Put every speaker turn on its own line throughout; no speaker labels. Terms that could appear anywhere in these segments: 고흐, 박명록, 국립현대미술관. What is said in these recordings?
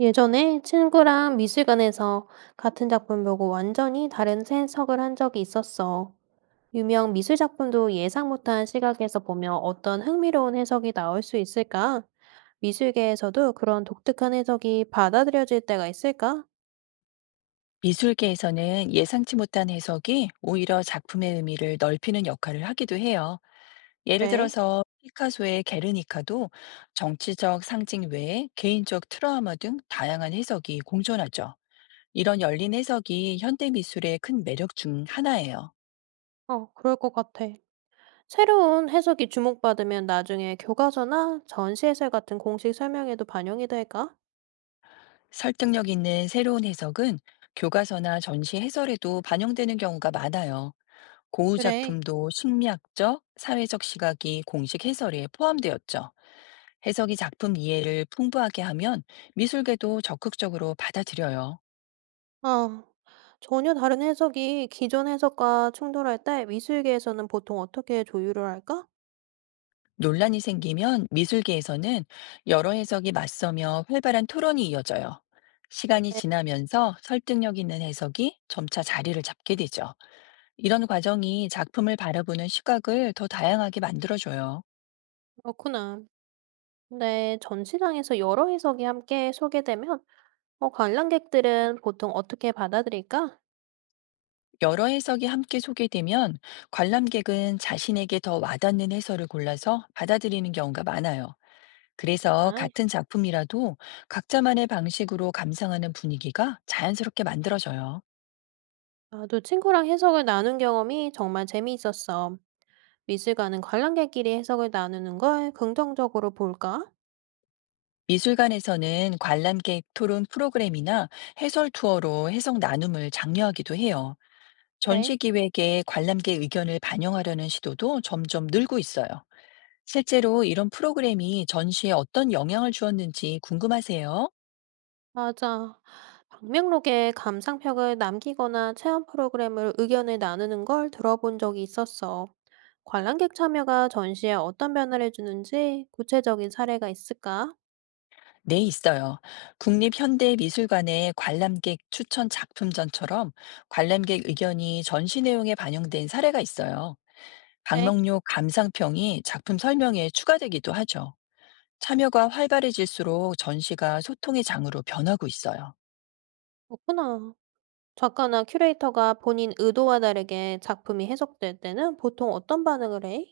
예전에 친구랑 미술관에서 같은 작품 보고 완전히 다른 해석을 한 적이 있었어. 유명 미술 작품도 예상 못한 시각에서 보면 어떤 흥미로운 해석이 나올 수 있을까? 미술계에서도 그런 독특한 해석이 받아들여질 때가 있을까?
미술계에서는 예상치 못한 해석이 오히려 작품의 의미를 넓히는 역할을 하기도 해요. 예를
왜?
들어서 피카소의 게르니카도 정치적 상징 외에 개인적 트라우마 등 다양한 해석이 공존하죠. 이런 열린 해석이 현대 미술의 큰 매력 중 하나예요.
그럴 것 같아. 새로운 해석이 주목받으면 나중에 교과서나 전시해설 같은 공식 설명에도 반영이 될까?
설득력 있는 새로운 해석은 교과서나 전시 해설에도 반영되는 경우가 많아요. 고흐
그래.
작품도 심리학적, 사회적 시각이 공식 해설에 포함되었죠. 해석이 작품 이해를 풍부하게 하면 미술계도 적극적으로 받아들여요.
아, 전혀 다른 해석이 기존 해석과 충돌할 때 미술계에서는 보통 어떻게 조율을 할까?
논란이 생기면 미술계에서는 여러 해석이 맞서며 활발한 토론이 이어져요. 시간이
네,
지나면서 설득력 있는 해석이 점차 자리를 잡게 되죠. 이런 과정이 작품을 바라보는 시각을 더 다양하게 만들어줘요.
그렇구나. 근데 전시장에서 여러 해석이 함께 소개되면 관람객들은 보통 어떻게 받아들일까?
여러 해석이 함께 소개되면 관람객은 자신에게 더 와닿는 해설을 골라서 받아들이는 경우가 많아요. 그래서
아,
같은 작품이라도 각자만의 방식으로 감상하는 분위기가 자연스럽게 만들어져요.
나도 친구랑 해석을 나눈 경험이 정말 재미있었어. 미술관은 관람객끼리 해석을 나누는 걸 긍정적으로 볼까?
미술관에서는 관람객 토론 프로그램이나 해설 투어로 해석 나눔을 장려하기도 해요.
그래.
전시 기획에 관람객 의견을 반영하려는 시도도 점점 늘고 있어요. 실제로 이런 프로그램이 전시에 어떤 영향을 주었는지 궁금하세요?
맞아. 방명록에 감상평을 남기거나 체험 프로그램을 의견을 나누는 걸 들어본 적이 있었어. 관람객 참여가 전시에 어떤 변화를 주는지 구체적인 사례가 있을까?
네, 있어요. 국립현대미술관의 관람객 추천 작품전처럼 관람객 의견이 전시 내용에 반영된 사례가 있어요.
네,
박명록 감상평이 작품 설명에 추가되기도 하죠. 참여가 활발해질수록 전시가 소통의 장으로 변하고 있어요.
그렇구나. 작가나 큐레이터가 본인 의도와 다르게 작품이 해석될 때는 보통 어떤 반응을 해?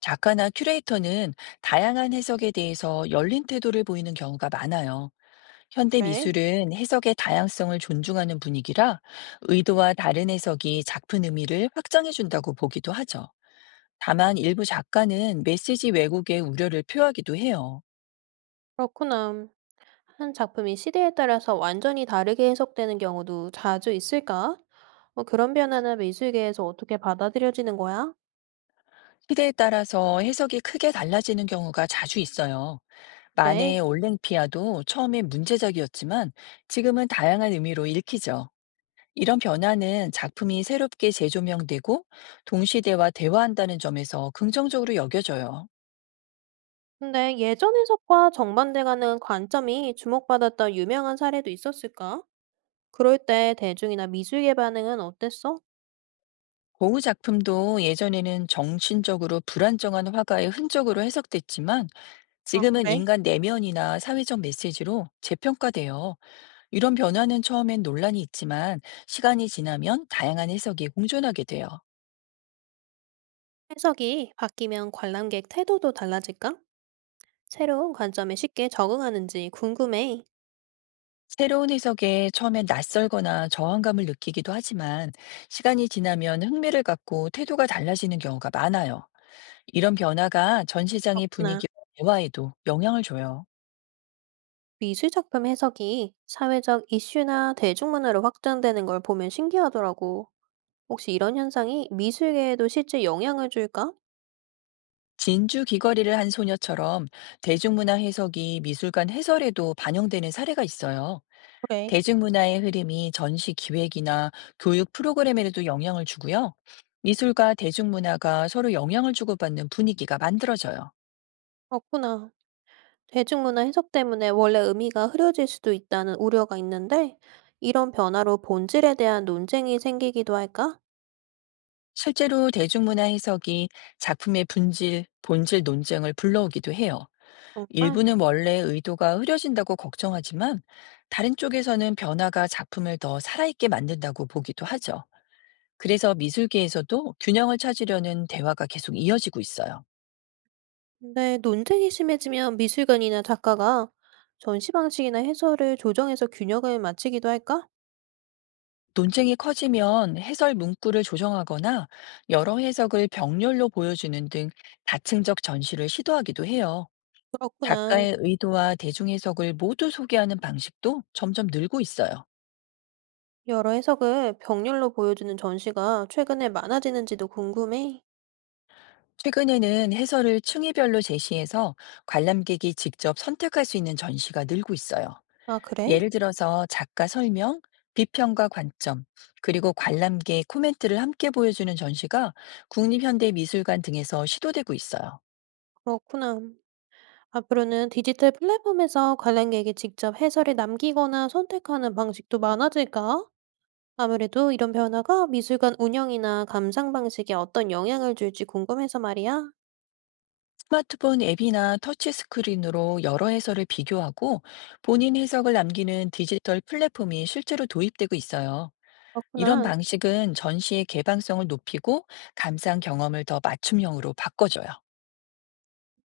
작가나 큐레이터는 다양한 해석에 대해서 열린 태도를 보이는 경우가 많아요. 현대
네,
미술은 해석의 다양성을 존중하는 분위기라 의도와 다른 해석이 작품 의미를 확장해준다고 보기도 하죠. 다만 일부 작가는 메시지 왜곡의 우려를 표하기도 해요.
그렇구나. 한 작품이 시대에 따라서 완전히 다르게 해석되는 경우도 자주 있을까? 뭐 그런 변화는 미술계에서 어떻게 받아들여지는 거야?
시대에 따라서 해석이 크게 달라지는 경우가 자주 있어요.
그래.
만해의 올랭피아도 처음에 문제작이었지만 지금은 다양한 의미로 읽히죠. 이런 변화는 작품이 새롭게 재조명되고 동시대와 대화한다는 점에서 긍정적으로 여겨져요.
근데 예전 해석과 정반대가는 관점이 주목받았던 유명한 사례도 있었을까? 그럴 때 대중이나 미술계 반응은 어땠어?
고흐 작품도 예전에는 정신적으로 불안정한 화가의 흔적으로 해석됐지만
아,
지금은
그래?
인간 내면이나 사회적 메시지로 재평가돼요. 이런 변화는 처음엔 논란이 있지만 시간이 지나면 다양한 해석이 공존하게 돼요.
해석이 바뀌면 관람객 태도도 달라질까? 새로운 관점에 쉽게 적응하는지 궁금해.
새로운 해석에 처음엔 낯설거나 저항감을 느끼기도 하지만 시간이 지나면 흥미를 갖고 태도가 달라지는 경우가 많아요. 이런 변화가 전 시장의
그렇구나.
분위기와 대화에도 영향을 줘요.
미술 작품 해석이 사회적 이슈나 대중문화로 확장되는 걸 보면 신기하더라고. 혹시 이런 현상이 미술계에도 실제 영향을 줄까?
진주 귀걸이를 한 소녀처럼 대중문화 해석이 미술관 해설에도 반영되는 사례가 있어요.
그래.
대중문화의 흐름이 전시 기획이나 교육 프로그램에도 영향을 주고요. 미술과 대중문화가 서로 영향을 주고받는 분위기가 만들어져요.
그렇구나. 대중문화 해석 때문에 원래 의미가 흐려질 수도 있다는 우려가 있는데, 이런 변화로 본질에 대한 논쟁이 생기기도 할까?
실제로 대중문화 해석이 작품의 본질 논쟁을 불러오기도 해요.
정말?
일부는 원래 의도가 흐려진다고 걱정하지만 다른 쪽에서는 변화가 작품을 더 살아있게 만든다고 보기도 하죠. 그래서 미술계에서도 균형을 찾으려는 대화가 계속 이어지고 있어요.
근데 논쟁이 심해지면 미술관이나 작가가 전시 방식이나 해설을 조정해서 균형을 맞추기도 할까?
논쟁이 커지면 해설 문구를 조정하거나 여러 해석을 병렬로 보여주는 등 다층적 전시를 시도하기도 해요.
그렇구나.
작가의 의도와 대중 해석을 모두 소개하는 방식도 점점 늘고 있어요.
여러 해석을 병렬로 보여주는 전시가 최근에 많아지는지도 궁금해.
최근에는 해설을 층위별로 제시해서 관람객이 직접 선택할 수 있는 전시가 늘고 있어요.
아, 그래?
예를 들어서 작가 설명, 비평과 관점, 그리고 관람객 코멘트를 함께 보여주는 전시가 국립현대미술관 등에서 시도되고 있어요.
그렇구나. 앞으로는 디지털 플랫폼에서 관람객이 직접 해설을 남기거나 선택하는 방식도 많아질까? 아무래도 이런 변화가 미술관 운영이나 감상 방식에 어떤 영향을 줄지 궁금해서 말이야.
스마트폰 앱이나 터치스크린으로 여러 해설을 비교하고 본인 해석을 남기는 디지털 플랫폼이 실제로 도입되고 있어요. 이런
그렇구나.
방식은 전시의 개방성을 높이고 감상 경험을 더 맞춤형으로 바꿔줘요.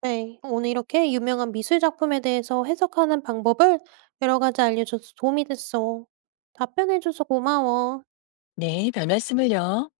네. 오늘 이렇게 유명한 미술 작품에 대해서 해석하는 방법을 여러 가지 알려줘서 도움이 됐어. 답변해줘서 고마워.
네, 별 말씀을요.